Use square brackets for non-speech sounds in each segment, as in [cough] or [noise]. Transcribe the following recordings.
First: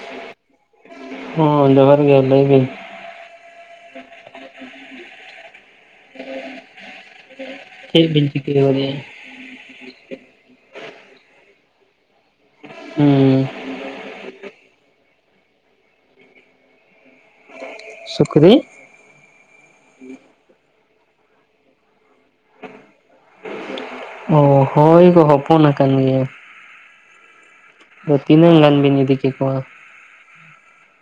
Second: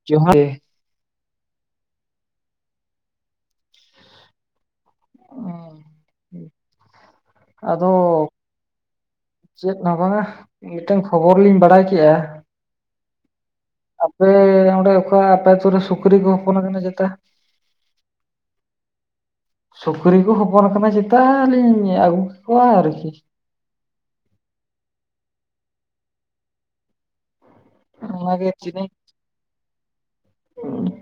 [unintelligible] ᱦᱮᱸ ᱡᱚᱦᱟᱨ ᱜᱮ ᱞᱟᱹᱭ ᱵᱤᱱ᱾ [inaudible] ᱟᱫᱚ ᱪᱮᱫ ᱵᱤᱱ ᱪᱤᱠᱟᱹ ᱵᱟᱲᱟᱭᱮᱜᱼᱟ? ᱪᱮᱜ ᱦᱚᱸ ᱵᱟᱝᱟ, ᱢᱤᱫᱴᱟᱝ ᱠᱷᱚᱵᱚᱨ ᱞᱤᱧ ᱵᱟᱲᱟᱭ ᱠᱮᱜᱼᱟ᱾ ᱦᱩᱸ᱾ ᱟᱯᱮ ᱚᱸᱰᱮ ᱚᱠᱟ ᱟᱯᱮ ᱟᱛᱩ ᱨᱮ ᱥᱩᱠᱨᱤ ᱠᱚ ᱦᱚᱯᱚᱱ ᱠᱟᱱᱟ ᱪᱮᱛᱟ? ᱥᱩᱠᱨᱤ, ᱥᱩᱠᱨᱤ ᱠᱚ ᱦᱚᱯᱚᱱ ᱟᱠᱟᱱᱟ ᱪᱮᱛᱟ ᱟᱞᱤᱧ ᱟᱹᱜᱩ ᱠᱮ ᱠᱚᱣᱟ ᱟᱨᱠᱤ᱾ [inaudible] ᱚᱸᱻ ᱦᱳᱭ ᱠᱚ ᱦᱚᱯᱚᱱ ᱟᱠᱟᱱ ᱜᱮᱭᱟ᱾ ᱟᱫᱚ ᱚᱱᱟᱜᱮ ᱛᱤᱱᱟᱹᱝ ᱜᱟᱱ ᱛᱤᱱᱟᱹᱜ ᱵᱤᱱ ᱤᱫᱤ ᱠᱮᱠᱚᱣᱟ?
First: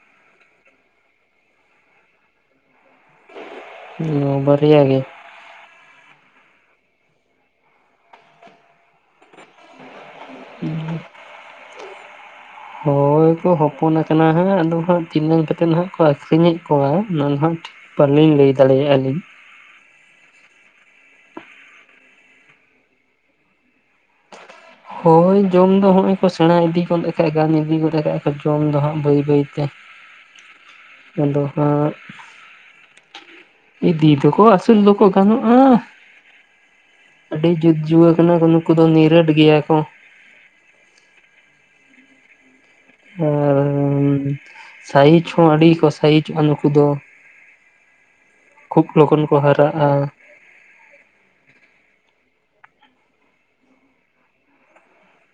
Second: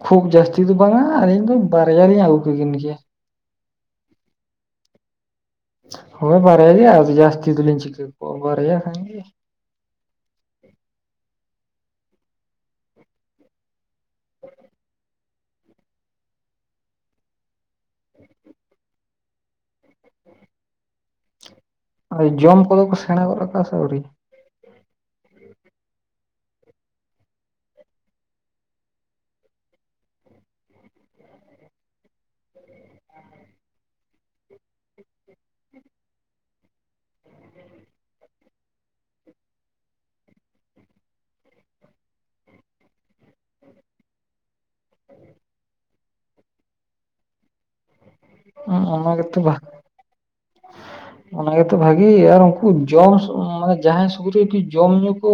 ᱠᱷᱩᱵ ᱡᱟᱹᱥᱛᱤ ᱫᱚ ᱵᱟᱝᱟ᱾ ᱟᱞᱤᱧ ᱫᱚ ᱵᱟᱨᱭᱟ ᱞᱤᱧ ᱟᱹᱜᱩ ᱠᱤᱠᱤᱱ ᱠᱮᱭᱟ᱾ ᱚᱸᱻ ᱵᱟᱹᱨᱭᱟ ᱜᱮ? ᱦᱳᱭ ᱵᱟᱨᱭᱟ ᱜᱮ, ᱟᱫᱚ ᱡᱟᱥᱛᱤ ᱫᱚ ᱞᱤᱧ ᱪᱤᱠᱟᱹ ᱠᱚᱣᱟ ᱵᱟᱨᱭᱟ ᱠᱷᱟᱱ ᱜᱤ ᱦᱳᱭ ᱠᱚ ᱦᱚᱯᱚᱱ ᱟᱠᱟᱱᱟ ᱦᱟᱸᱜ ᱟᱫᱚ ᱦᱟᱸᱜ, ᱛᱤᱱᱟᱹᱝ ᱠᱟᱛᱮᱫ ᱦᱟᱸᱜ ᱠᱚ ᱟᱹᱠᱷᱨᱤᱧᱮᱫ ᱠᱚᱣᱟ ᱚᱱᱟ ᱫᱚ ᱦᱟᱸᱜ ᱴᱷᱤᱠ ᱵᱟᱹᱞᱤᱧ ᱞᱟᱹᱭ ᱫᱟᱲᱮᱭᱟᱜᱼᱟ ᱞᱤᱧ᱾ ᱟᱨ ᱡᱚᱢ ᱠᱚᱫᱚ ᱠᱚ ᱥᱮᱬᱟ ᱜᱚᱫᱽ ᱟᱠᱟᱫᱟ‌‌ ᱥᱮ ᱟᱣᱨᱤ? ᱦᱳᱭ ᱡᱚᱢ ᱫᱚ ᱦᱚᱸᱜᱼᱚᱭ ᱠᱚ ᱥᱮᱬᱟ ᱤᱫᱤ ᱜᱚᱫ ᱟᱠᱟᱫ ᱜᱮ ᱤᱫᱤ ᱜᱚᱫ ᱠᱟᱜᱼᱟ ᱠᱚ ᱡᱚᱢ ᱫᱚ ᱦᱟᱸᱜ ᱵᱟᱹᱭ ᱵᱟᱹᱭᱛᱮ, [inaudible] ᱟᱫᱚ ᱦᱟᱸᱜ, ᱤᱫᱤ ᱫᱚᱠᱚ ᱟᱥᱩᱞ ᱫᱚᱠᱚ ᱜᱟᱱᱚᱜᱼᱟ᱾ ᱟᱹᱰᱤ ᱡᱩᱛ ᱡᱩᱭᱟᱹ ᱠᱟᱱᱟ ᱠᱚ ᱱᱩᱠᱩ ᱫᱚ ᱱᱤᱨᱟᱹᱴ ᱜᱮᱭᱟ ᱠᱚ ᱟᱨ ᱥᱟᱭᱤᱡ ᱦᱚᱸ ᱟᱹᱰᱤ ᱠᱚ ᱥᱟᱭᱤᱡᱚᱜᱼᱟ ᱱᱩᱠᱩ ᱫᱚ᱾ ᱠᱷᱩᱵ ᱚᱱᱟ ᱞᱚᱜᱚᱱ ᱠᱚ ᱜᱮᱛᱚ ᱵᱟ ᱦᱟᱨᱟᱜᱼᱟ᱾ ᱚᱱᱟ ᱜᱮᱛᱚ ᱵᱷᱟᱜᱤ, ᱟᱨ ᱩᱱᱠᱩ ᱡᱚᱢ ᱢᱟᱱᱮ ᱡᱟᱦᱟᱸᱭ ᱥᱩᱠᱨᱤ ᱠᱚ ᱡᱚᱢ ᱧᱩ, ᱩᱱᱠᱩ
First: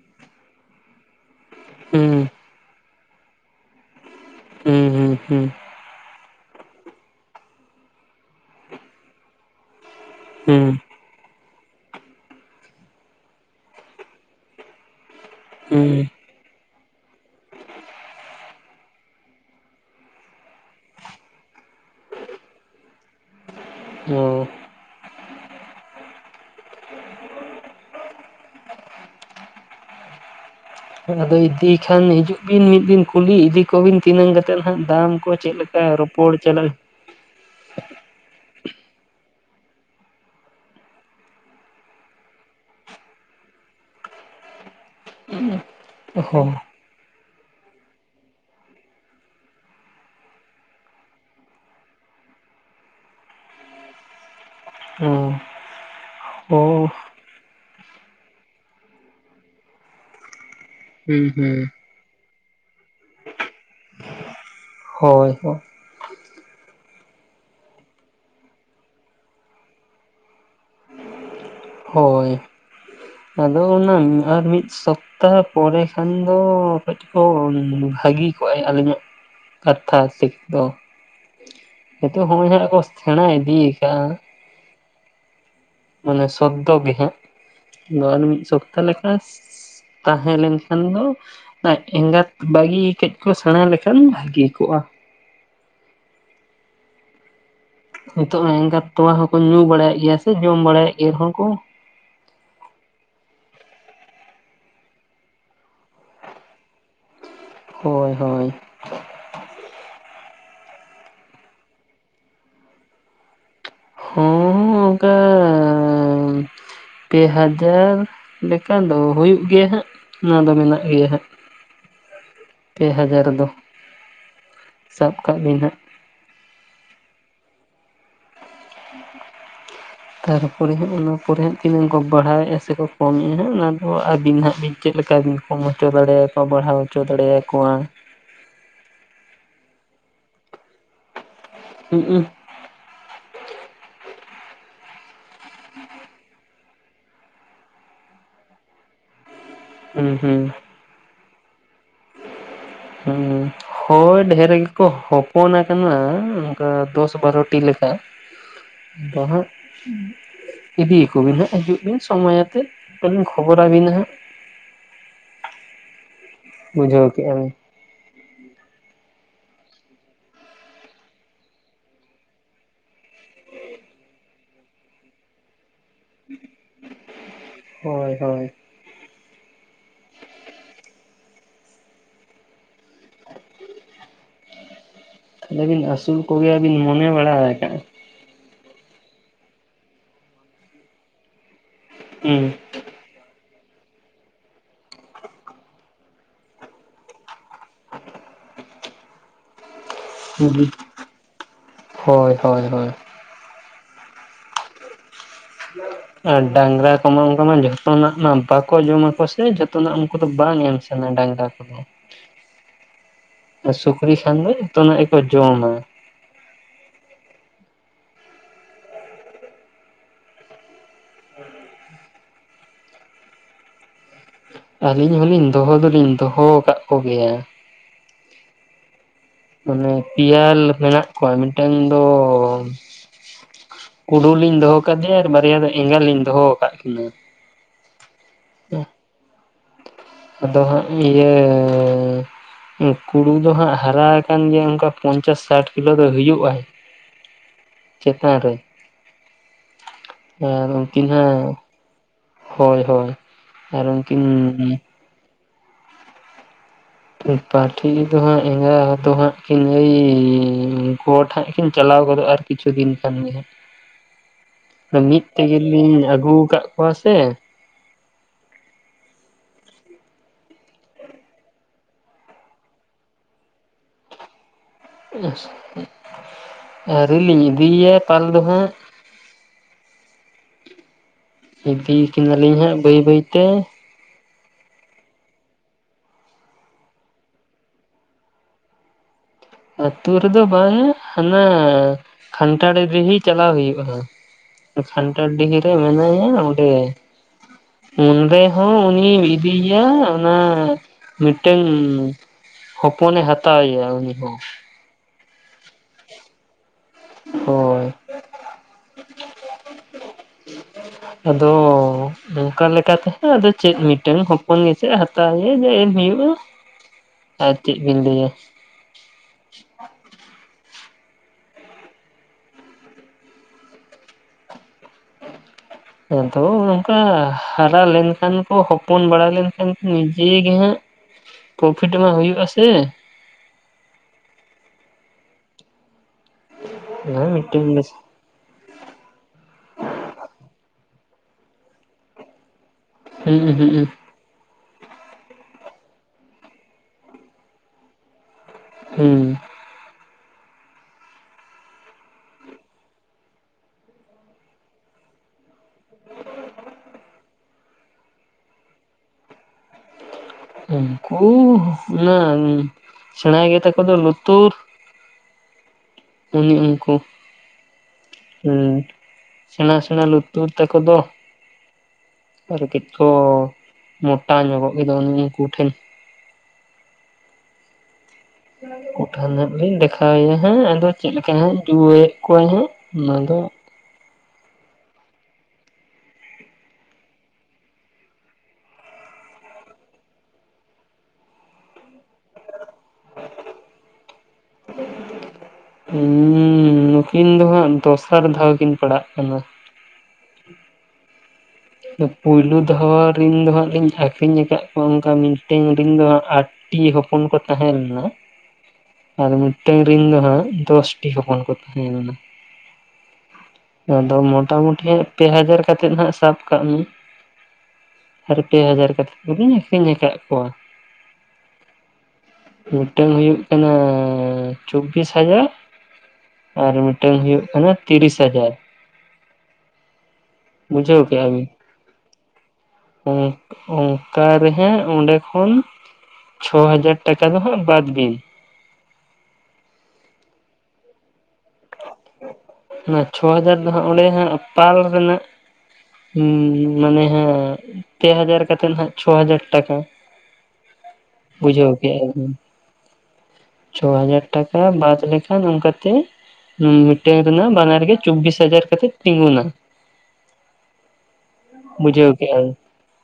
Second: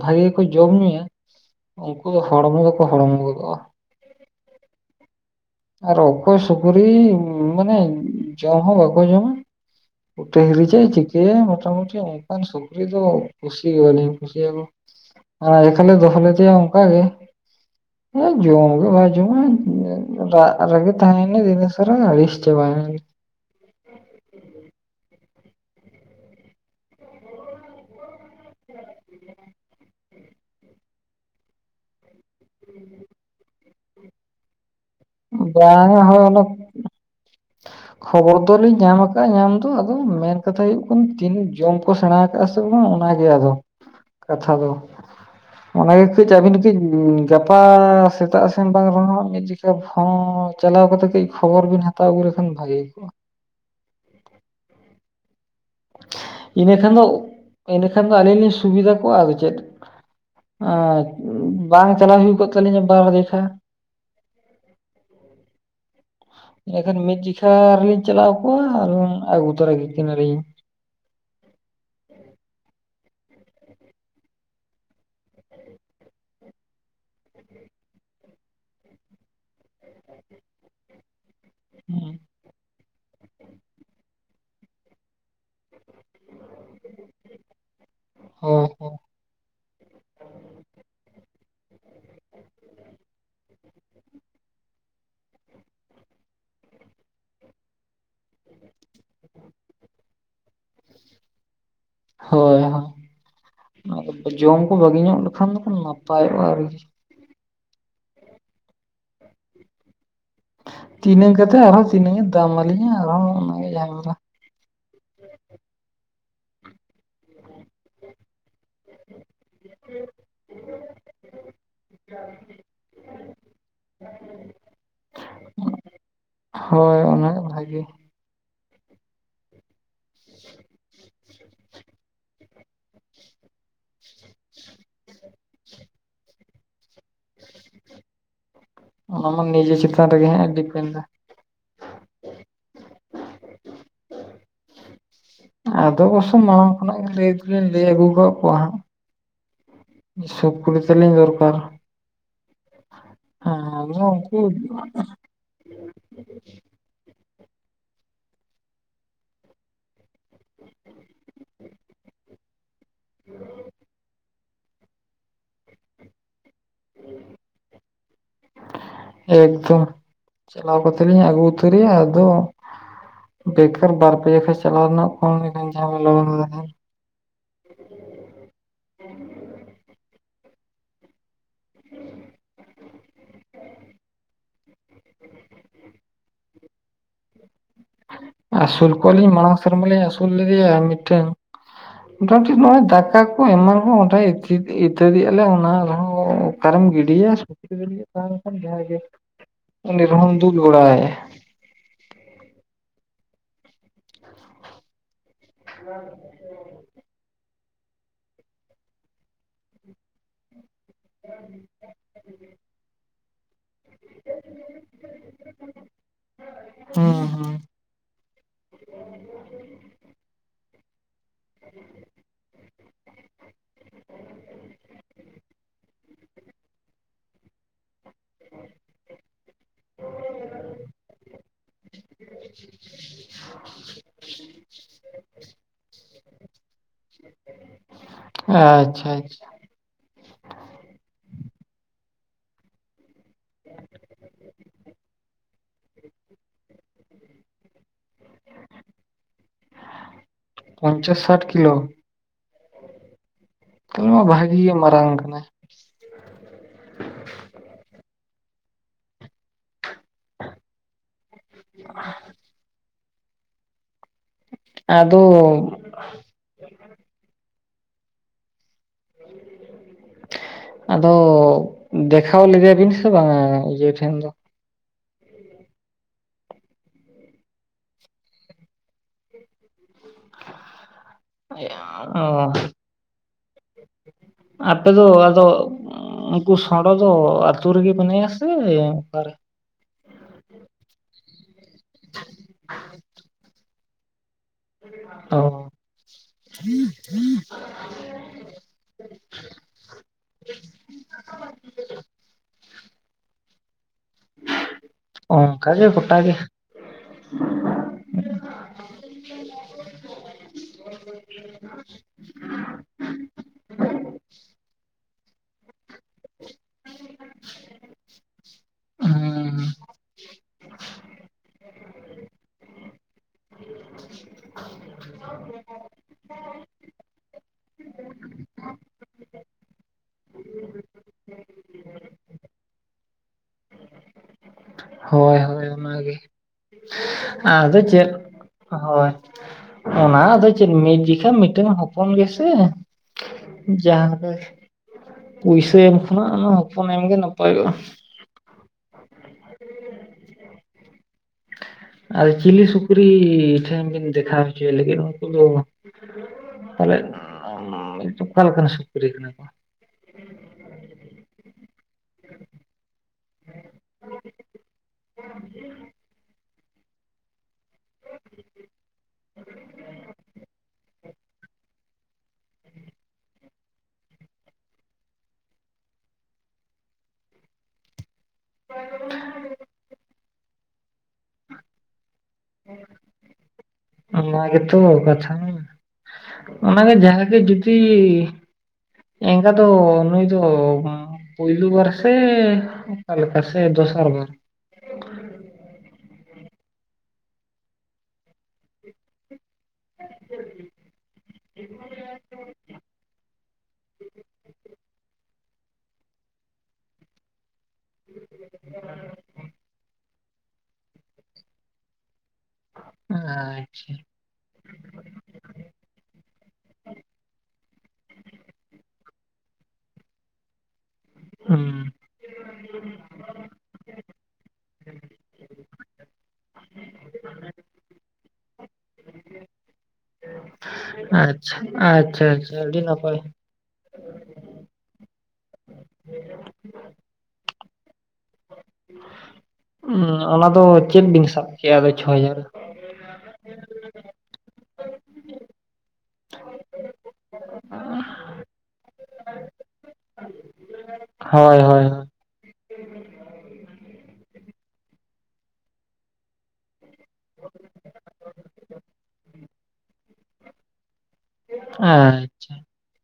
ᱵᱷᱟᱜᱮ ᱠᱚ ᱡᱚᱢ ᱧᱩᱭᱟ, ᱳᱱᱠᱳ ᱫᱚ ᱦᱩᱸ ᱦᱚᱲᱢᱚ ᱫᱚᱠᱚ ᱦᱚᱲᱢᱚ ᱜᱚᱫᱚᱜᱼᱟ᱾ ᱦᱩᱸ ᱦᱩᱸ ᱦᱩᱸ᱾ ᱟᱨ ᱚᱠᱚᱭ ᱥᱩᱠᱨᱤ ᱢᱟᱱᱮ ᱡᱚᱢ ᱦᱚᱸ ᱵᱟᱠᱚ ᱡᱚᱢᱟ᱾ ᱩᱴᱟᱹ ᱦᱩᱸ ᱦᱩᱸ ᱦᱤᱨᱤᱪᱟᱭ ᱪᱤᱠᱟᱹᱭᱟ ᱢᱚᱴᱟᱢᱩᱴᱤ ᱚᱱᱠᱟᱱ ᱥᱩᱠᱨᱤ ᱫᱚ ᱠᱩᱥᱤ ᱜᱮ ᱵᱟᱹᱞᱤᱧ ᱠᱩᱥᱤᱭᱟᱠᱚ᱾ ᱟᱨ ᱮᱠᱷᱟᱞᱮ ᱦᱩᱸ ᱫᱚᱦᱚ ᱞᱮᱫᱮᱭᱟ᱾ ᱚᱱᱠᱟ ᱜᱮ, ᱦᱮᱸ ᱡᱚᱢ ᱜᱮ ᱵᱟᱭ ᱡᱚᱢᱟ᱾ ᱫᱟᱜ ᱨᱮᱜᱮ ᱛᱟᱦᱮᱭᱮᱱᱟ ᱫᱤᱱᱟᱹᱥᱚᱨᱟ ᱟᱹᱲᱤᱥ ᱪᱟᱵᱟᱭ ᱱᱟᱞᱤᱧ᱾ ᱚᱸᱻ ᱟᱫᱚ ᱤᱫᱤᱭ ᱠᱷᱟᱱ ᱦᱤᱡᱩᱜ ᱵᱤᱱ ᱢᱤᱜ ᱫᱤᱱ, ᱠᱩᱞᱤ ᱤᱫᱤ ᱠᱚᱵᱤᱱ ᱛᱤᱱᱟᱹᱝ ᱠᱟᱛᱮ? ᱱᱛᱮ ᱱᱟᱦᱟᱜ ᱫᱟᱢ ᱠᱚ ᱪᱮᱫ ᱞᱮᱠᱟ ᱵᱟᱝ ᱦᱳᱭ ᱨᱚᱯᱚᱲ ᱚᱱᱟ ᱪᱟᱞᱟᱜᱼᱟ ᱠᱷᱚᱵᱚᱨ ᱫᱚᱞᱤᱧ ᱧᱟᱢ ᱟᱠᱟᱜᱼᱟ ᱧᱟᱢ ᱫᱚ ᱟᱫᱚ ᱢᱮᱱ ᱠᱟᱛᱷᱟ ᱦᱩᱭᱩᱜ ᱠᱟᱱᱟ ᱛᱤᱱᱟᱹᱜ ᱡᱚᱢ ᱠᱚ ᱥᱮᱬᱟ ᱥᱮ ᱵᱟᱝ ᱚᱱᱟᱜᱮ ᱟᱫᱚ ᱠᱟᱛᱷᱟ ᱫᱚ᱾ ᱚᱱᱟᱜᱮ ᱠᱟᱹᱡ ᱟᱹᱵᱤᱱ ᱦᱚᱸ ᱠᱟᱹᱡ ᱜᱟᱯᱟ ᱥᱮᱛᱟᱜ ᱥᱮᱱ ᱵᱟᱝ ᱨᱚᱦᱚᱸ ᱢᱤᱫ ᱡᱮᱠ [unintelligible] ᱪᱟᱞᱟᱣ ᱠᱟᱛᱮᱜ ᱠᱟᱹᱡ ᱠᱷᱚᱵᱚᱨ ᱵᱤᱱ ᱦᱟᱛᱟᱣ ᱟᱹᱜᱩ ᱞᱮᱠᱷᱟᱱ ᱵᱷᱟᱜᱮ ᱠᱚᱜᱼᱟ᱾ [inaudible] ᱦᱮᱸ ᱤᱱᱟᱹᱠᱷᱟᱱ ᱫᱚ ᱤᱱᱟᱹᱠᱷᱟᱱ ᱫᱚ ᱟᱹᱞᱤᱧ ᱞᱤᱧ ᱥᱩᱵᱤᱫᱷᱟ ᱠᱚᱜᱼᱟ ᱟᱫᱚ ᱪᱮᱫ᱾ ᱟᱨ ᱦᱩᱸ ᱦᱩᱸ ᱵᱟᱝ ᱪᱟᱞᱟᱣ ᱦᱩᱭ ᱠᱚᱜ ᱛᱟᱹᱞᱤᱧᱟ ᱵᱟᱨ ᱫᱮᱠᱷᱟ᱾ ᱦᱳᱭ ᱦᱳᱭ ᱤᱱᱟᱹᱠᱷᱟᱱ ᱢᱤᱫ ᱡᱤᱜᱷᱟ ᱨᱮᱞᱤᱧ ᱪᱟᱞᱟᱣ ᱠᱚᱜᱣᱟ ᱟᱨ ᱟᱹᱜᱩ ᱛᱚᱨᱟ ᱜᱮ ᱠᱤᱱᱟᱹᱞᱤᱧ ᱦᱳᱭ ᱟᱫᱚ ᱚᱱᱟ ᱟᱨ ᱢᱤᱫ ᱥᱚᱯᱚ ᱛᱟᱨᱯᱚᱨᱮ ᱠᱷᱟᱱ ᱫᱚ ᱠᱟᱹᱡ ᱠᱚ ᱵᱷᱟᱹᱜᱤ ᱠᱚᱜᱼᱟᱭ ᱟᱞᱤᱧᱟᱜ ᱠᱟᱛᱷᱟ ᱥᱤᱠ ᱫᱚ ᱦᱳᱭ ᱱᱤᱛᱚᱜ ᱦᱚᱸᱭ ᱦᱟᱸᱜ ᱠᱚ ᱥᱮᱬᱟ ᱤᱫᱤᱭᱠᱟᱜᱼᱟ᱾ ᱢᱟᱱᱮ ᱥᱚᱫᱽᱫᱚ ᱵᱤᱦᱟᱹᱜ ᱫᱚ ᱟᱨ ᱢᱤᱫ ᱦᱳᱭ ᱥᱚᱯᱛᱟ ᱞᱮᱠᱟ ᱛᱟᱦᱮᱸ ᱞᱮᱱᱠᱷᱟᱱ ᱫᱚ ᱮᱸᱜᱟᱛ ᱵᱟᱹᱜᱤ ᱠᱟᱹᱡ ᱠᱚ ᱥᱮᱬᱟ ᱞᱮᱠᱷᱟᱱ ᱵᱷᱟᱹᱜᱤ ᱠᱚᱜᱼᱟ᱾ ᱱᱤᱛᱚᱜ ᱮᱸᱜᱟᱛ ᱛᱚᱣᱟ ᱦᱚᱸᱠᱚ ᱧᱩ ᱵᱟᱲᱟᱭᱮᱫ ᱜᱮᱭᱟ ᱥᱮ ᱡᱚᱢ ᱵᱟᱲᱟᱭᱮᱫ ᱜᱮᱭᱟ ᱨᱮᱦᱚᱸ ᱠᱚ ᱦᱳᱭ ᱦᱳᱭ ᱡᱚᱢ ᱠᱚ ᱵᱟᱹᱜᱤ ᱧᱚᱜ ᱞᱮᱠᱷᱟᱱ ᱫᱚ ᱱᱟᱯᱟᱭᱚᱜᱼᱟ ᱟᱨᱠᱤ᱾ ᱦᱳᱭ ᱦᱳᱭ ᱛᱤᱱᱟᱹᱝ ᱠᱟᱛᱮ ᱟᱨᱦᱚᱸ ᱛᱤᱱᱟᱹᱝ ᱮ ᱫᱟᱢ ᱟᱹᱟᱞᱤᱧᱟ ᱟᱨᱦᱚᱸ ᱚᱱᱟᱜᱮ ᱡᱷᱟᱢᱮᱞᱟ᱾ ᱦᱚ ᱚᱱᱠᱟ ᱯᱮ ᱦᱟᱡᱟᱨ ᱞᱮᱠᱟ ᱫᱚ ᱦᱩᱭᱩᱜ ᱜᱮᱭᱟ ᱦᱟᱸᱜ᱾ ᱚᱱᱟ ᱫᱚ ᱢᱮᱱᱟᱜ ᱜᱮᱭᱟ ᱦᱟᱸᱜ ᱯᱮ ᱦᱟᱡᱟᱨ ᱫᱚ ᱥᱟᱵ ᱠᱟᱜ ᱵᱤᱱ ᱦᱟᱸᱜ ᱦᱳᱭ ᱚᱱᱟᱱᱟᱜ ᱵᱷᱟᱜᱮ [unintelligible] ᱛᱟᱨᱯᱚᱨᱮ ᱦᱟᱸᱜ ᱚᱱᱟ ᱯᱚᱨᱮ ᱦᱟᱸᱜ ᱛᱤᱱᱟᱹᱜ ᱠᱚ ᱵᱟᱲᱦᱟᱣᱮᱫᱼᱟ ᱥᱮ ᱠᱚᱢᱮᱫᱼᱟ ᱦᱚᱜ ᱚᱱᱟ ᱟᱹᱵᱤᱱ ᱦᱟᱸᱜ ᱵᱤᱱ ᱪᱮᱫ ᱞᱮᱠᱟ ᱵᱤᱱ ᱠᱚᱢ ᱦᱚᱪᱚ ᱫᱟᱲᱮᱭᱟᱠᱚᱣᱟ ᱵᱟᱲᱦᱟᱣ ᱦᱚᱪᱚ ᱫᱟᱲᱮᱭᱟᱠᱚᱣᱟ᱾ ᱟᱱᱟ ᱢᱟ ᱱᱤᱡᱮ ᱪᱮᱛᱟᱱ ᱨᱮᱜᱮ ᱰᱤᱯᱮᱱᱰ ᱟᱭ᱾ ᱦᱩᱸ ᱩ ᱟᱫᱚ ᱵᱚᱨᱥᱚ ᱢᱟᱲᱟᱝ ᱠᱷᱚᱱᱟᱜ ᱜᱮ ᱞᱟᱹᱭ ᱫᱚᱞᱤᱧ ᱞᱟᱹᱭ ᱟᱹᱜᱩ ᱠᱟᱜ ᱠᱚᱣᱟ ᱦᱟᱸᱜ ᱦᱩᱸ ᱦᱩᱸ ᱥᱩᱠᱨᱤ ᱛᱟᱞᱤᱧ ᱫᱚᱨᱠᱟᱨ᱾ ᱦᱮᱸ ᱦᱚ ᱟᱫᱚ ᱦᱳᱭ ᱩᱱᱠᱩ ᱰᱷᱮᱨ ᱜᱮᱠᱚ ᱦᱚᱯ ᱯᱷᱳᱱ ᱟᱠᱟᱱᱟ ᱚᱱᱠᱟ ᱫᱚᱥ ᱵᱟᱨᱚᱴᱤ ᱞᱮᱠᱟ᱾ ᱵᱟᱦᱟᱜ ᱤᱫᱤᱭᱟᱠᱚ ᱵᱤᱱ ᱦᱟᱸᱜ ᱦᱤᱡᱩᱜ ᱵᱤᱱ ᱥᱚᱢᱚᱭᱛᱮᱫ ᱟᱨ ᱞᱤᱧ ᱠᱷᱚᱵᱚᱨᱟᱵᱤᱱᱟ ᱦᱟᱸᱜ᱾ ᱵᱩᱡᱷᱟᱹᱣ ᱠᱮᱜᱟ ᱵᱤᱱ [unintelligible] ᱮᱠᱫᱚᱢ ᱪᱟᱞᱟᱣ ᱠᱟᱛᱮ ᱞᱤᱧ ᱟᱹᱜᱩ ᱩᱛᱟᱹᱨᱮᱭᱟ ᱟᱫᱚ᱾ ᱵᱮᱠᱟᱨ ᱵᱟᱨ ᱯᱮᱡ ᱠᱷᱚᱡ ᱪᱟᱞᱣ ᱱᱟᱜ ᱡᱷᱟᱢᱮᱞᱟ ᱦᱳᱭ ᱦᱳᱭ [unintelligible] [unintelligible] ᱛᱟᱦᱞᱮ ᱵᱤᱱ ᱟᱹᱥᱩᱞ ᱠᱚᱜᱮᱭᱟ ᱵᱤᱱ ᱢᱚᱱᱮ ᱵᱟᱲᱟ ᱠᱟᱱᱟᱫᱼᱟ? ᱟᱹᱥᱩᱞ ᱠᱚᱣᱟᱞᱤᱧ ᱢᱟᱲᱟᱝ ᱥᱮᱨᱢᱟᱞᱤᱧ ᱟᱹᱥᱩᱞ ᱞᱮᱫᱮᱭᱟ ᱢᱤᱫᱴᱟᱝ ᱢᱚᱴᱟᱢᱩᱴᱤ ᱦᱩᱸ ᱱᱚᱜᱼᱚᱭ ᱫᱟᱠᱟ ᱮᱢᱟᱱ ᱠᱚ ᱚ ᱤᱛᱟᱹᱫ ᱜᱮ-ᱟ ᱞᱮ ᱚᱱᱟ ᱨᱮᱦᱚᱸ ᱚᱠᱟᱨᱮᱢ ᱜᱤᱰᱤᱭᱟ᱾ [inaudible] ᱠᱷᱟᱱ ᱡᱟᱦᱟᱸ ᱜᱮ ᱩᱱᱤ ᱨᱦᱚᱱ ᱫᱩᱞ ᱦᱩᱸ ᱵᱟᱲᱟᱭᱟ᱾ ᱦᱳᱭ ᱦᱳᱭ ᱦᱳᱭ ᱟᱨ ᱰᱟᱝᱨᱟ ᱚᱱᱠᱟ ᱢᱟ ᱡᱚᱛᱚᱱᱟᱜ ᱢᱟ ᱵᱟᱠᱚ ᱡᱚᱢᱟᱠᱚ ᱥᱮ ᱡᱚᱛᱚᱱᱟᱜ ᱩᱱᱠᱩ ᱫᱚ ᱵᱟᱝ ᱮᱢ ᱥᱮ ᱚᱱᱟ ᱰᱟᱝᱨᱟ ᱠᱚᱫᱚ ᱥᱩᱠᱨᱤ ᱥᱟᱱ ᱫᱚ ᱡᱷᱚᱛᱚ ᱱᱟᱜ ᱜᱮᱠᱚ ᱡᱚᱢᱟ᱾ ᱦᱩᱸ ᱦᱩᱸ᱾ [unintelligible] ᱟᱞᱤᱧ ᱦᱚᱸᱞᱤᱧ ᱫᱚᱦᱚ ᱫᱚᱞᱤᱧ ᱫᱚᱦᱚ ᱣᱟᱠᱟᱜ ᱠᱚ ᱜᱮᱭᱟ᱾ ᱢᱟᱱᱮ ᱯᱮᱭᱟ ᱞᱮ ᱢᱮᱱᱟᱜ ᱠᱚᱣᱟ ᱢᱤᱫᱴᱟᱝ ᱫᱚᱼᱼ ᱠᱩᱰᱩ ᱞᱤᱧ ᱫᱚᱦᱚ ᱠᱟᱫᱮᱭᱟ ᱟᱨ ᱵᱟᱨᱭᱟ ᱫᱚ ᱮᱸᱜᱟ ᱞᱤᱧ ᱫᱚᱦᱚ ᱣᱟᱠᱟᱜ ᱠᱤᱱᱟᱹ᱾ ᱟᱪᱷᱟ ᱟᱪᱷᱟ᱾ ᱟᱫᱚ ᱦᱟᱸᱜ ᱤᱭᱟᱹᱻᱼᱼ ᱩᱸᱻ ᱠᱩᱲᱩ ᱫᱚ ᱦᱟᱸᱜ ᱦᱟᱨᱟ ᱟᱠᱟᱱ ᱜᱮᱭᱟ ᱚᱱᱠᱟ ᱯᱚᱧᱪᱟᱥ ᱥᱟᱴ ᱠᱤᱞᱳ ᱫᱚᱭ ᱦᱩᱭᱩᱜ-ᱟ᱾ ᱪᱮᱛᱟᱱ ᱨᱮ ᱟᱨ ᱩᱱᱠᱤᱱ ᱯᱚᱧᱪᱟᱥ ᱥᱟᱴ ᱦᱟᱸᱜᱼᱼ ᱠᱤᱞᱳ ᱦᱚᱭ ᱦᱚᱭ ᱟᱨ ᱛᱟᱦᱚᱞᱮ ᱩᱱᱠᱤᱱ ᱢᱟ ᱵᱷᱟᱜᱤ ᱜᱮ ᱩᱸᱻᱼᱼ ᱢᱟᱨᱟᱝ ᱠᱟᱱᱟᱭ᱾ ᱚ ᱯᱟᱴᱷᱤ ᱫᱚ ᱦᱟᱸᱜ ᱮᱸᱜᱟ ᱛᱚ ᱦᱟᱸᱜ ᱠᱤᱱ ᱟᱹᱭᱤᱼᱼ ᱩᱸ ᱜᱚᱴ ᱦᱟᱜ ᱠᱤᱱ ᱪᱟᱞᱟᱣ ᱜᱚᱫᱚᱜ- ᱟ ᱟᱨ ᱠᱤᱪᱷᱩ ᱫᱤᱱ ᱠᱷᱟᱱ ᱜᱮ ᱦᱟᱸᱜ᱾ ᱟ ᱟᱫᱚ ᱢᱤᱫ ᱛᱮᱜᱮ ᱞᱤᱧ ᱟᱜᱩᱣ ᱠᱟᱜ ᱠᱚᱣᱟ ᱥᱮ᱾ [inaudible] ᱟᱫᱚ ᱫᱮᱠᱷᱟᱣ ᱞᱮᱫᱮᱭᱟ ᱵᱤᱱ ᱥᱮ ᱵᱟᱝᱟ ᱤᱭᱟᱹ ᱴᱷᱮᱱ ᱫᱚ? ᱟᱸᱥ ᱟᱹᱣᱨᱤᱞᱤᱧ ᱤᱫᱤᱭ ᱭᱟ ᱯᱟᱞ ᱫᱩ ᱦᱟᱸᱜ᱾ ᱤᱫᱤᱭ ᱠᱤᱱᱟ ᱚ ᱞᱤᱧ ᱦᱟᱸᱜ ᱵᱟᱹᱭ ᱵᱟᱹᱭ ᱛᱮ᱾ ᱟᱯᱮ ᱫᱚ ᱟᱫᱚ ᱩᱸᱜᱼᱼ ᱩᱸᱻ ᱩᱱᱠᱩ ᱥᱟᱸᱬᱚ ᱫᱚ ᱟᱛᱩ ᱨᱮ ᱜᱮ ᱢᱮᱱᱟᱭᱟ ᱥᱮ ᱮᱸ ᱚᱠᱟ ᱨᱮ? ᱟᱹᱛᱩ ᱨᱮᱫᱚ ᱵᱟᱝ ᱦᱟᱱᱟᱼᱼ ᱟᱸ ᱠᱷᱟᱱᱴᱟᱲ ᱰᱤᱦᱤᱸ ᱨᱮᱦ ᱪᱟᱞᱟᱣ ᱦᱩᱭᱩᱜ-ᱟᱸ᱾ ᱠᱷᱟᱱᱴᱟᱲ ᱰᱤᱦᱤ ᱨᱮ ᱢᱮᱱᱟᱭᱟ ᱚᱸᱰᱮ᱾ ᱦᱩᱸᱜ᱾ ᱚᱸᱰᱮ ᱦᱚᱸ ᱩᱱᱤ ᱤᱫᱤᱭ ᱭᱟ ᱚᱱᱟ ᱢᱤᱫᱴᱟᱹᱝᱼᱼ ᱦᱚᱯᱚᱱᱮ ᱦᱟᱛᱟᱣᱮᱭᱟ ᱩᱱᱤ ᱦᱚᱸ᱾ ᱚᱱᱠᱟ ᱜᱮ ᱜᱚᱴᱟ ᱜᱮ᱾ ᱦᱚᱭ᱾ [inaudible] ᱟᱫᱚ ᱚᱱᱠᱟ ᱞᱮᱠᱟ ᱛᱮ ᱦᱟᱸᱜ ᱟᱫᱚ ᱪᱮᱫ ᱢᱤᱫᱴᱟᱝ ᱦᱚᱯᱚᱱ ᱜᱮᱥᱮ ᱦᱟᱛᱟᱣᱮᱭᱟ ᱡᱮ ᱮᱢ ᱦᱩᱭᱩᱜ-ᱟ᱾ ᱦᱮᱸ᱾ [inaudible] ᱟᱨ ᱪᱤᱜ ᱵᱤᱱ ᱞᱟᱹᱭᱟ᱾ ᱦᱚᱸᱻᱩᱸ᱾ ᱟᱫᱚ ᱱᱚᱝᱠᱟ ᱦᱟᱨᱟ ᱞᱮᱱ ᱠᱷᱟᱱ ᱠᱚ ᱦᱚᱯᱚᱱ ᱵᱟᱲᱟ ᱞᱮᱱ ᱠᱷᱟᱱ ᱱᱤᱡᱮᱜ ᱜᱮᱦᱟᱸᱜᱼᱼ ᱯᱨᱚᱯᱷᱤᱴ ᱢᱟ ᱦᱩᱭᱩᱜ-ᱟ ᱥᱮ᱾ ᱦᱚᱭ ᱦᱚᱭ ᱚᱱᱟᱜᱮ, ᱚᱱᱟ ᱢᱤᱫᱴᱮᱱ ᱟᱫᱚ ᱜᱮ ᱪᱮᱫ? ᱦᱚᱭ ᱚᱱᱟ ᱟᱫᱚ ᱪᱮᱫ ᱢᱤᱫ ᱡᱤᱠᱷᱟᱱ ᱢᱤᱫᱴᱮᱱ ᱦᱚᱯᱚᱱ ᱜᱮᱥᱮ᱾ ᱦᱩᱸ ᱦᱩᱸ ᱡᱟᱷᱟᱸᱼᱼ ᱦᱳᱭᱻ ᱯᱩᱭᱥᱟᱹ ᱮᱢ ᱠᱷᱚᱱᱟᱜ ᱟᱫᱚ ᱦᱚᱯᱚᱱ ᱮᱢ ᱜᱮ ᱱᱟᱯᱟᱭᱚᱜ-ᱟ᱾ ᱦᱩᱸ᱾ ᱟᱨ ᱪᱤᱞᱤ ᱥᱩᱠᱨᱤ ᱴᱷᱮᱱ ᱵᱤᱱ ᱫᱮᱠᱷᱟᱣ ᱦᱚᱪᱚᱭ ᱞᱟᱹᱜᱤᱫ ᱩᱱᱠᱩ ᱫᱚ? ᱛᱟᱦᱚᱞᱮᱜ ᱚᱸᱻᱱ ᱚᱠᱟ ᱞᱮᱠᱟᱱ ᱥᱩᱠᱨᱤ ᱠᱟᱱᱟ ᱠᱚ? ᱩᱱᱠᱚ ᱦᱩᱱᱟᱹᱝᱼᱼ ᱥᱮᱬᱟᱭ ᱜᱮᱛᱟ ᱠᱚ ᱫᱚ ᱞᱩᱛᱩᱨ ᱩᱱᱤ ᱩᱱᱠᱩ᱾ ᱦᱩᱸ, ᱥᱮᱬᱟ ᱥᱮᱬᱟ ᱞᱩᱛᱩᱨ ᱛᱟᱠᱚ ᱫᱚ᱾ ᱟᱨ ᱠᱤᱪᱷᱚ ᱢᱚᱴᱟ ᱧᱚᱜᱚᱜ ᱜᱮᱫᱚ ᱩᱱᱤ ᱩᱱᱠᱩ ᱴᱷᱮᱱ᱾ ᱩᱱᱠᱩ ᱴᱷᱮᱱ ᱦᱟᱸᱜ ᱞᱤᱧ ᱫᱮᱠᱷᱟ ᱣᱮᱭᱟ ᱦᱟᱸᱜ ᱟᱫᱚᱼᱼ ᱪᱮᱫ ᱞᱮᱠᱟ ᱦᱟᱸᱜ ᱡᱩᱣᱟᱹᱭᱮᱜ ᱠᱚᱣᱟᱭ ᱦᱟᱸᱜ ᱚᱱᱟ ᱫᱚᱼᱼ ᱚᱱᱟ ᱜᱮᱛᱚ ᱠᱟᱛᱷᱟ ᱢᱟ ᱚᱱᱟ ᱜᱮ ᱡᱟᱦᱟᱸ ᱜᱮ ᱡᱩᱫᱤᱻ ᱮᱸᱜᱟ ᱫᱚᱻ ᱱᱩᱭ ᱫᱚᱻ ᱵᱟᱝ ᱯᱩᱭᱞᱩ ᱵᱟᱨ ᱥᱮ ᱚᱠᱟ ᱞᱮᱠᱟ ᱥᱮ ᱫᱚᱥᱟᱨ ᱵᱟᱨ ᱦᱩᱸ ᱱᱩᱠᱤᱱ ᱫᱚ ᱦᱟᱸᱜ ᱫᱚᱥᱟᱨ ᱫᱷᱟᱣ ᱠᱤᱱ ᱯᱟᱲᱟᱜ ᱠᱟᱱᱟ [unintelligible] ᱯᱳᱭᱞᱩ ᱫᱷᱟᱣ ᱨᱤᱱ ᱫᱚ ᱦᱟᱸᱜ ᱞᱤᱧ ᱟᱠᱷᱨᱤᱧ ᱠᱟᱜ ᱠᱚᱣᱟ ᱚᱱᱠᱟ ᱢᱤᱫᱴᱮᱱ ᱨᱤᱱ ᱫᱚ ᱦᱟᱸᱜ ᱟᱠ ᱴᱤ ᱦᱚᱯᱚᱱ ᱠᱚ ᱛᱟᱦᱮᱸ ᱞᱮᱱᱟ ᱟᱨ ᱢᱤᱫᱴᱮᱝ ᱨᱤᱱ ᱫᱚ ᱦᱟᱸᱜ ᱫᱚᱥ ᱴᱤ ᱦᱚᱯᱚᱱ ᱠᱚ ᱛᱟᱦᱮᱸ ᱞᱮᱱᱟ ᱟᱪᱪᱷᱟ ᱟᱫᱚ ᱢᱚᱴᱟ ᱢᱩᱴᱤ ᱦᱟᱸᱜ ᱯᱮ ᱦᱟᱡᱟᱨ ᱠᱟᱛᱮᱫ ᱦᱟᱸᱜ ᱥᱟᱵ ᱠᱟᱜ ᱢᱮ ᱟᱨ ᱯᱮ ᱦᱟᱡᱟᱨ ᱠᱟᱛᱮᱫ ᱫᱚᱞᱤᱧ ᱟᱹᱠᱷᱨᱤᱧ ᱠᱟᱜ ᱠᱚᱣᱟ᱾ ᱦᱩᱸ ᱢᱤᱫᱴᱮᱝ ᱦᱩᱭᱩᱜ ᱠᱟᱱᱟᱻ ᱪᱚᱵᱵᱤᱥ ᱦᱟᱡᱟᱨ᱾ ᱟᱨ ᱢᱤᱫᱴᱮᱝ ᱦᱩᱭᱩᱜ ᱠᱟᱱᱟ ᱛᱤᱨᱤᱥ ᱦᱟᱡᱟᱨ ᱵᱩᱡᱷᱟᱣ᱾ ᱟᱪᱪᱷᱟ ᱟᱪᱪᱷᱟ ᱟᱪᱪᱷᱟ ᱟᱹᱰᱤ ᱱᱟᱯᱟᱭ ᱦᱩᱸ ᱚᱝᱠᱟ ᱨᱮᱦᱟᱸᱜ ᱚᱸᱰᱮ ᱠᱷᱚᱱ ᱪᱷᱚ ᱦᱟᱡᱟᱨ ᱴᱟᱠᱟ ᱫᱚ ᱦᱟᱸᱜ ᱵᱟᱫᱽ ᱵᱤᱱ᱾ ᱚᱸ ᱚᱱᱟ ᱫᱚ ᱪᱮᱫ ᱵᱤᱱ ᱥᱟᱵ ᱠᱮᱜᱼᱟ ᱟᱫᱚ ᱪᱷᱚ ᱦᱟᱡᱟᱨ? ᱚᱱᱟ ᱪᱷᱚ ᱦᱟᱡᱟᱨ ᱫᱚ ᱦᱟᱸᱜ ᱚᱸᱰᱮ ᱦᱟᱸᱜ ᱯᱟᱞ ᱨᱮᱱᱟᱜ᱾ ᱦᱩᱸ ᱢᱟᱱᱮ ᱦᱟᱸᱜ ᱯᱮ ᱦᱟᱡᱟᱨ ᱠᱟᱛᱮᱱ ᱦᱟᱸᱜ ᱪᱷᱚ ᱦᱟᱡᱟᱨ ᱴᱟᱠᱟ᱾ ᱦᱳᱭ ᱵᱩᱡᱷᱟᱣ ᱦᱳᱭ ᱦᱳᱭ ᱠᱮᱜᱼᱟ ᱵᱤᱱ? ᱪᱷᱚ ᱦᱟᱡᱟᱨ ᱴᱟᱠᱟ ᱵᱟᱫ ᱞᱮᱠᱷᱟᱱ ᱚᱝᱠᱟᱛᱮ ᱦᱩᱸ ᱢᱤᱫᱴᱮᱱ ᱨᱮᱱᱟᱜ ᱵᱟᱱᱟᱨ ᱜᱮ ᱪᱚᱵᱽᱵᱤᱥ ᱦᱟᱡᱟᱨ ᱠᱟᱛᱮᱜ ᱛᱤᱸᱜᱩᱱᱟ᱾ ᱵᱩᱡᱷᱟᱹᱣ ᱠᱮᱜᱼᱟ ᱟᱪᱪᱷᱟ ᱵᱤᱱ?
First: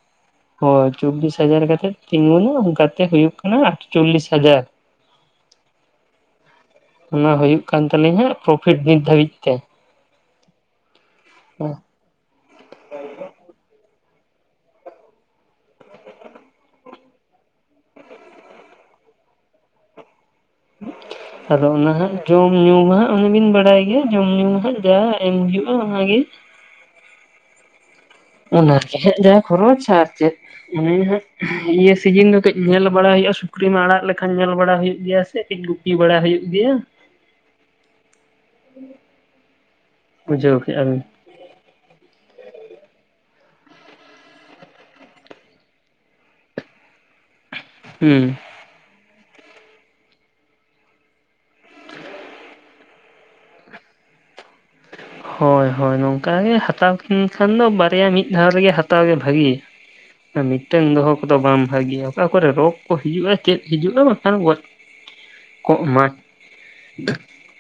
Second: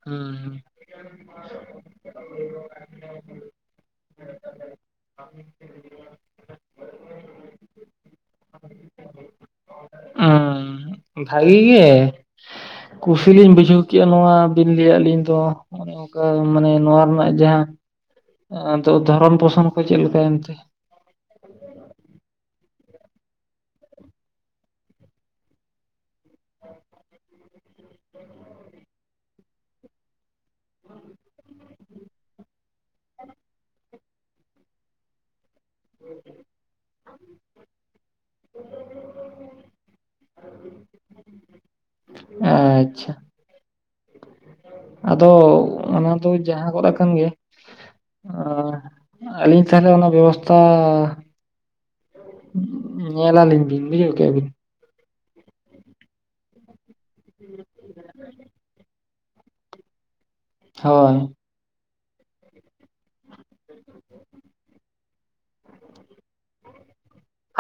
ᱦᱩᱸ ᱦᱳᱭ ᱪᱚᱵᱽᱵᱤᱥ ᱦᱟᱡᱟᱨ ᱠᱟᱛᱮᱫ ᱛᱤᱸᱜᱩᱱᱟ ᱚᱝᱠᱟᱛᱮ ᱦᱩᱭᱩᱜ ᱠᱟᱱᱟ ᱟᱴᱪᱚᱞᱞᱤᱥ ᱦᱟᱡᱟᱨ᱾ [unintelligible] ᱚᱱᱟ ᱦᱳᱭᱩᱜ ᱠᱟᱱ ᱛᱟᱞᱤᱧᱟ ᱯᱨᱚᱯᱷᱤᱴ ᱱᱤᱛ ᱫᱷᱟᱹᱵᱤᱡ ᱛᱮ᱾ ᱟᱸ ᱵᱷᱟᱜᱤ ᱜᱮ᱾ ᱠᱩᱥᱤ ᱞᱤᱧ ᱵᱩᱡᱷᱟᱹᱣ ᱠᱮᱜᱼᱟ ᱱᱚᱣᱟ ᱵᱤᱱ ᱞᱟᱹᱭᱟᱜ ᱞᱤᱧ ᱫᱚ᱾ ᱱᱚᱜᱼᱚᱝᱠᱟ ᱢᱟᱱᱮ ᱱᱚᱣᱟ ᱨᱮᱱᱟᱜ ᱡᱟᱦᱟᱸ ᱟᱫᱚ ᱫᱷᱚᱨᱚᱱ ᱯᱚᱥᱚᱱ ᱠᱚ ᱪᱮᱜ ᱞᱮᱠᱟ ᱮᱱᱛᱮ? ᱟᱫᱚ ᱚᱱᱟ ᱦᱟᱸᱜ ᱡᱚᱢ ᱧᱩ ᱢᱟ ᱦᱟᱸᱜ ᱚᱱᱮ ᱵᱤᱱ ᱵᱟᱰᱟᱭ ᱜᱮ ᱡᱚᱢ ᱧᱩ ᱢᱟ ᱦᱟᱸᱜ ᱡᱟ ᱮᱢ ᱦᱩᱭᱩᱜᱼᱟ ᱚᱱᱟᱜᱮ᱾ ᱚᱱᱟᱦ ᱜᱮ ᱦᱟᱸᱜ ᱡᱟ ᱠᱷᱚᱨᱚᱪ ᱟᱨ ᱪᱮᱫ ᱚᱱᱮ ᱦᱟᱸᱜ ᱤᱭᱟᱹ ᱥᱤᱡᱤᱱ ᱫᱚ ᱠᱟᱹᱡ ᱧᱮᱞ ᱵᱟᱲᱟ ᱦᱩᱭᱩᱜᱼᱟ ᱥᱩᱠᱨᱤᱢ ᱟᱲᱟᱜ ᱞᱮᱠᱷᱟᱱ ᱧᱮᱞ ᱵᱟᱲᱟ ᱦᱩᱭᱩᱜ ᱜᱮᱭᱟ ᱥᱮ ᱛᱤᱸᱜᱩ ᱯᱤ ᱵᱟᱲᱟ ᱦᱩᱭᱩᱜ ᱜᱮᱭᱟ᱾ [inaudible] ᱵᱩᱡᱷᱟᱹᱣ ᱠᱮᱜᱼᱟ ᱵᱤᱱ? ᱟᱪᱪᱷᱟ ᱟᱫᱚ ᱚᱱᱟ ᱫᱚ ᱡᱟᱦᱟᱸ ᱜᱚᱫ ᱟᱠᱟᱱ ᱜᱮ ᱦᱩᱸ ᱟᱸ ᱟᱹᱞᱤᱧ ᱛᱟᱞᱦᱮ ᱚᱱᱟ ᱵᱮᱵᱚᱥᱛᱟᱻ ᱧᱮᱞᱟ ᱞᱤᱧ ᱵᱤᱱ ᱵᱩᱡᱷᱟᱹᱣ ᱠᱮᱜᱼᱟ ᱵᱤᱱ? ᱦᱚᱭ ᱦᱚᱭ ᱱᱚᱝᱠᱟ ᱜᱮ ᱦᱟᱛᱟᱣ ᱠᱤᱱ ᱠᱷᱟᱱ ᱫᱚ ᱵᱟᱨᱭᱟ ᱢᱤᱫ ᱫᱷᱟᱣ ᱨᱮᱜᱮ ᱦᱟᱛ ᱛᱟᱣ ᱜᱮ ᱵᱷᱟᱹᱜᱤ ᱢᱤᱫᱴᱮᱱ ᱦᱳᱭ ᱫᱚᱦᱚᱸ ᱠᱚ ᱫᱚ ᱵᱟᱝ ᱵᱷᱟᱜᱤᱭᱟ᱾ ᱚᱠᱟ ᱠᱚᱨᱮ ᱨᱳᱜᱽ ᱠᱚ ᱦᱤᱡᱩᱜᱼᱟ ᱪᱮᱫ ᱦᱤᱡᱩᱜᱼᱟ ᱵᱟᱠᱷᱟᱱ ᱜᱚᱡ ᱠᱚᱜ ᱢᱟ᱾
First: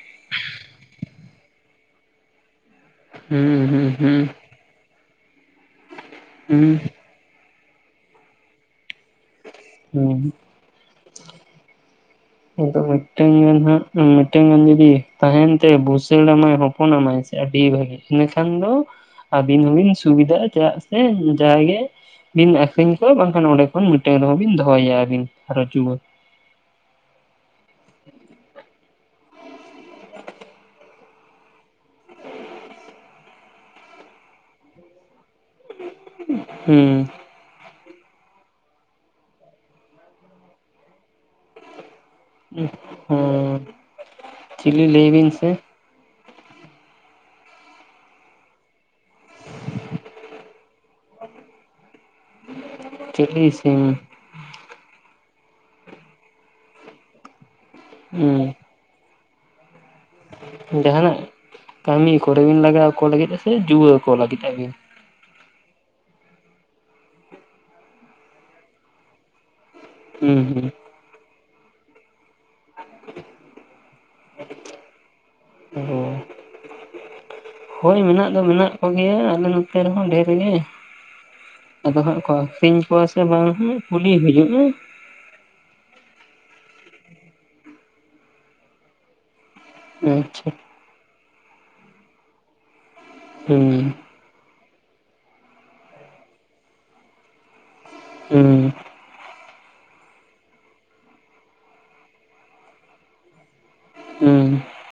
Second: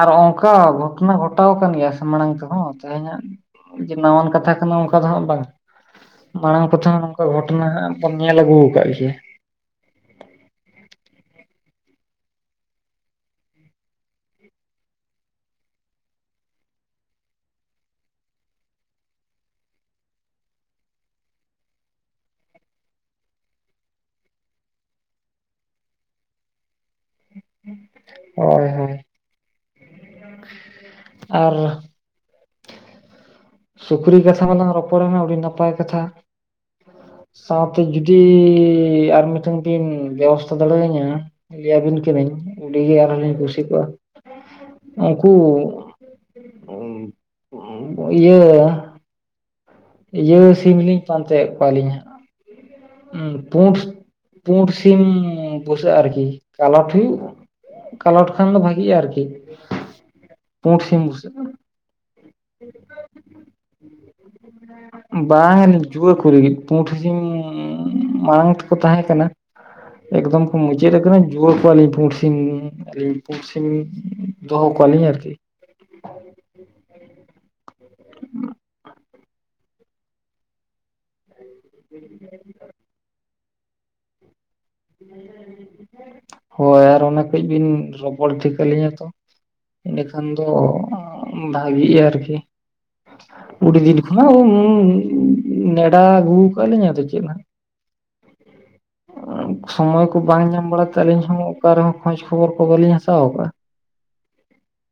ᱟᱨ ᱚᱝᱠᱟ ᱜᱷᱚᱴᱚᱱᱟ ᱜᱷᱚᱴᱟᱣ ᱠᱟᱱ ᱜᱮᱭᱟ ᱥᱮ ᱢᱟᱲᱟᱝ ᱛᱮ ᱦᱚᱸ᱾ ᱛᱮᱦᱮᱧᱟᱜ ᱦᱩᱸ ᱦᱩᱸ ᱡᱮ ᱦᱩᱸ ᱱᱟᱣᱟᱱ ᱠᱟᱛᱷᱟ ᱠᱟᱱᱟ ᱚᱱᱠᱟ ᱫᱚ ᱦᱟᱸᱜ ᱵᱟᱝᱟ ᱢᱟᱲᱟᱝ ᱠᱚ ᱦᱩᱸ ᱛᱮ ᱦᱚᱸ ᱠᱚ ᱜᱷᱚᱴᱚᱱᱟ ᱦᱟᱸᱜ ᱵᱚᱱ ᱧᱮᱞ ᱟᱹᱜᱩ ᱠᱟᱜ ᱜᱮᱭᱟ᱾ ᱦᱩᱸ ᱟᱫᱚ ᱢᱤᱫᱴᱟᱝ ᱜᱟᱱ ᱦᱟᱸᱜ ᱢᱤᱫᱴᱮᱱ ᱜᱟᱱ ᱡᱩᱫᱤ ᱛᱟᱦᱮᱱ ᱛᱮ ᱵᱷᱩᱥᱟᱹᱲᱟᱢᱟᱭ ᱦᱚᱯᱚᱱᱟᱢᱟᱭ ᱥᱮ᱾ ᱟᱹᱰᱤ ᱵᱷᱟᱹᱜᱤ ᱤᱱᱟᱹᱠᱷᱟᱱ ᱫᱚ ᱟᱹᱵᱤᱱ ᱦᱚᱸᱵᱤᱱ ᱥᱩᱵᱤᱫᱟᱜᱼᱟ ᱪᱮᱫᱟᱜ ᱥᱮ ᱡᱟᱜᱮ ᱵᱤᱱ ᱟᱠᱷᱨᱤᱧ ᱠᱚᱣᱟ ᱵᱟᱝᱠᱷᱟᱱ ᱚᱸᱰᱮ ᱠᱷᱚᱱ ᱢᱤᱫᱴᱮᱱ ᱨᱮᱦᱚᱸ ᱵᱤᱱ ᱫᱚᱦᱚᱭᱮᱭᱟ ᱟᱹᱵᱤᱱ ᱨᱟᱹᱪᱩᱣᱟᱹ᱾ [inaudible] ᱦᱳᱭ ᱦᱳᱭ ᱟᱨ ᱥᱩᱠᱨᱤ ᱠᱟᱛᱷᱟ ᱢᱟᱞᱟᱝ ᱨᱚᱯᱚᱲ ᱮᱱᱟ ᱟᱹᱰᱤ ᱱᱟᱯᱟᱭ ᱠᱟᱛᱷᱟ᱾ ᱦᱩᱸ ᱥᱟᱶᱛᱮ ᱡᱩᱫᱤ ᱟᱨ ᱢᱤᱫᱴᱮᱱ ᱵᱤᱱ ᱵᱮᱵᱚᱥᱛᱷᱟ ᱫᱟᱲᱮᱭᱟᱹᱧᱟᱹ᱾ ᱞᱮᱭᱟ ᱵᱤᱱ ᱠᱟᱹᱱᱟᱹᱧ ᱩᱰᱤ ᱜᱮ ᱟᱨ ᱦᱚᱸ ᱞᱤᱧ ᱦᱩᱸ ᱠᱩᱥᱤ ᱠᱚᱜ-ᱟ ᱪᱤᱞᱤ ᱞᱟᱹᱭ ᱵᱤᱱ ᱩᱱᱠᱩ ᱥᱮ ᱤᱭᱟᱹ ᱤᱭᱟᱹ ᱥᱤᱢ ᱞᱤᱧ ᱯᱟᱱᱛᱮᱭᱮᱫ ᱠᱚᱣᱟᱞᱤᱧ ᱦᱟᱸᱜ ᱪᱤᱞᱤ ᱯᱩᱸᱰ ᱥᱤᱢ ᱯᱩᱸᱰ ᱥᱤᱢ ᱵᱩᱥᱟ ᱹᱜ ᱟᱨ ᱠᱤ ᱠᱟᱞᱚᱴ ᱦᱩᱭᱩᱜ ᱠᱟᱞᱚᱴ ᱠᱷᱟᱱ ᱫᱚ ᱵᱷᱟᱹᱜᱤᱜᱼᱟ ᱟᱨᱠᱤ᱾ ᱯᱩᱸᱰ ᱥᱤᱢ ᱡᱟᱸᱦᱟᱱᱟᱜ ᱵᱩᱥᱟᱹᱜ ᱠᱟᱹᱢᱤ ᱠᱚᱨᱮ ᱵᱤᱱ ᱞᱟᱜᱟᱣ ᱠᱚ ᱞᱟᱹᱜᱤᱫ ᱟ ᱥᱮ ᱡᱩᱣᱟᱹ ᱠᱚ ᱞᱟᱹᱜᱤᱫ ᱟᱹᱵᱤᱱ? ᱵᱟᱝᱟ ᱞᱤᱧ ᱡᱩᱣᱟᱹ ᱠᱚ ᱞᱟᱹᱜᱤᱫ ᱯᱩᱸᱰ ᱥᱤᱢ ᱢᱟᱲᱟᱝ ᱛᱮᱠᱚ ᱛᱟᱦᱮᱸ ᱠᱟᱱᱟ᱾ ᱮᱠᱫᱚᱢ ᱦᱩᱸ ᱠᱚ ᱦᱩᱸ ᱢᱩᱪᱟᱹᱫ ᱟᱠᱟᱱᱟ ᱠᱩᱣᱟᱹ ᱠᱚᱣᱟᱞᱤᱧ ᱯᱩᱸᱰ ᱥᱤᱢ᱾ ᱟᱹᱞᱤᱧ ᱯᱩᱸᱰ ᱥᱤᱢ ᱫᱚᱦᱚ ᱠᱚᱣᱟᱞᱤᱧ ᱟᱨᱠᱤ ᱚ ᱦᱳᱭ ᱢᱮᱱᱟᱜ ᱫᱚ ᱢᱮᱱᱟᱜ ᱠᱚᱜᱮᱭᱟ ᱟᱞᱮ ᱱᱚᱛᱮ ᱨᱮᱦᱚᱸ ᱰᱷᱮᱨ ᱜᱮ ᱟᱫᱚ ᱦᱟᱸᱜ ᱠᱚ ᱟᱹᱠᱷᱨᱤᱧ ᱠᱚᱣᱟ ᱥᱮ ᱵᱟᱝ ᱦᱟᱸᱜ ᱠᱩᱞᱤ ᱦᱩᱭᱩᱜᱼᱟ ᱦᱳᱭ ᱟᱨ ᱚᱱᱟ ᱠᱟᱹᱡ ᱵᱤᱱ ᱨᱚᱯᱚᱲ ᱴᱷᱤᱠ ᱟᱹᱞᱤᱧᱟ ᱛᱚ᱾ ᱮᱸᱰᱮᱠᱷᱟᱱ ᱫᱚ ᱟᱪᱪᱷᱟ ᱵᱷᱟᱹᱜᱤᱜᱼᱟ ᱟᱨᱠᱤ ᱦᱩᱸ ᱠᱩᱤᱫᱤᱱ [unintelligible] [unintelligible] ᱱᱮᱰᱟ ᱟᱹᱜᱩ ᱟᱠᱟᱜ ᱞᱤᱧ ᱟᱫᱚ ᱪᱮᱫ ᱦᱟᱸᱜ᱾ ᱦᱩᱸ ᱥᱚᱢᱚᱭ ᱠᱚ ᱵᱟᱝ ᱧᱟᱢ ᱵᱟᱲᱟᱛᱮ ᱟᱹᱞᱤᱧ ᱦᱚ ᱚᱠᱟ ᱨᱮᱦᱚᱸ ᱠᱷᱚᱡᱽ ᱠᱷᱚᱵᱚᱨ ᱠᱚ ᱵᱟᱞᱤᱧ ᱦᱟᱛᱟᱣ ᱟᱠᱟᱫᱼᱟ᱾ ᱦᱩᱸ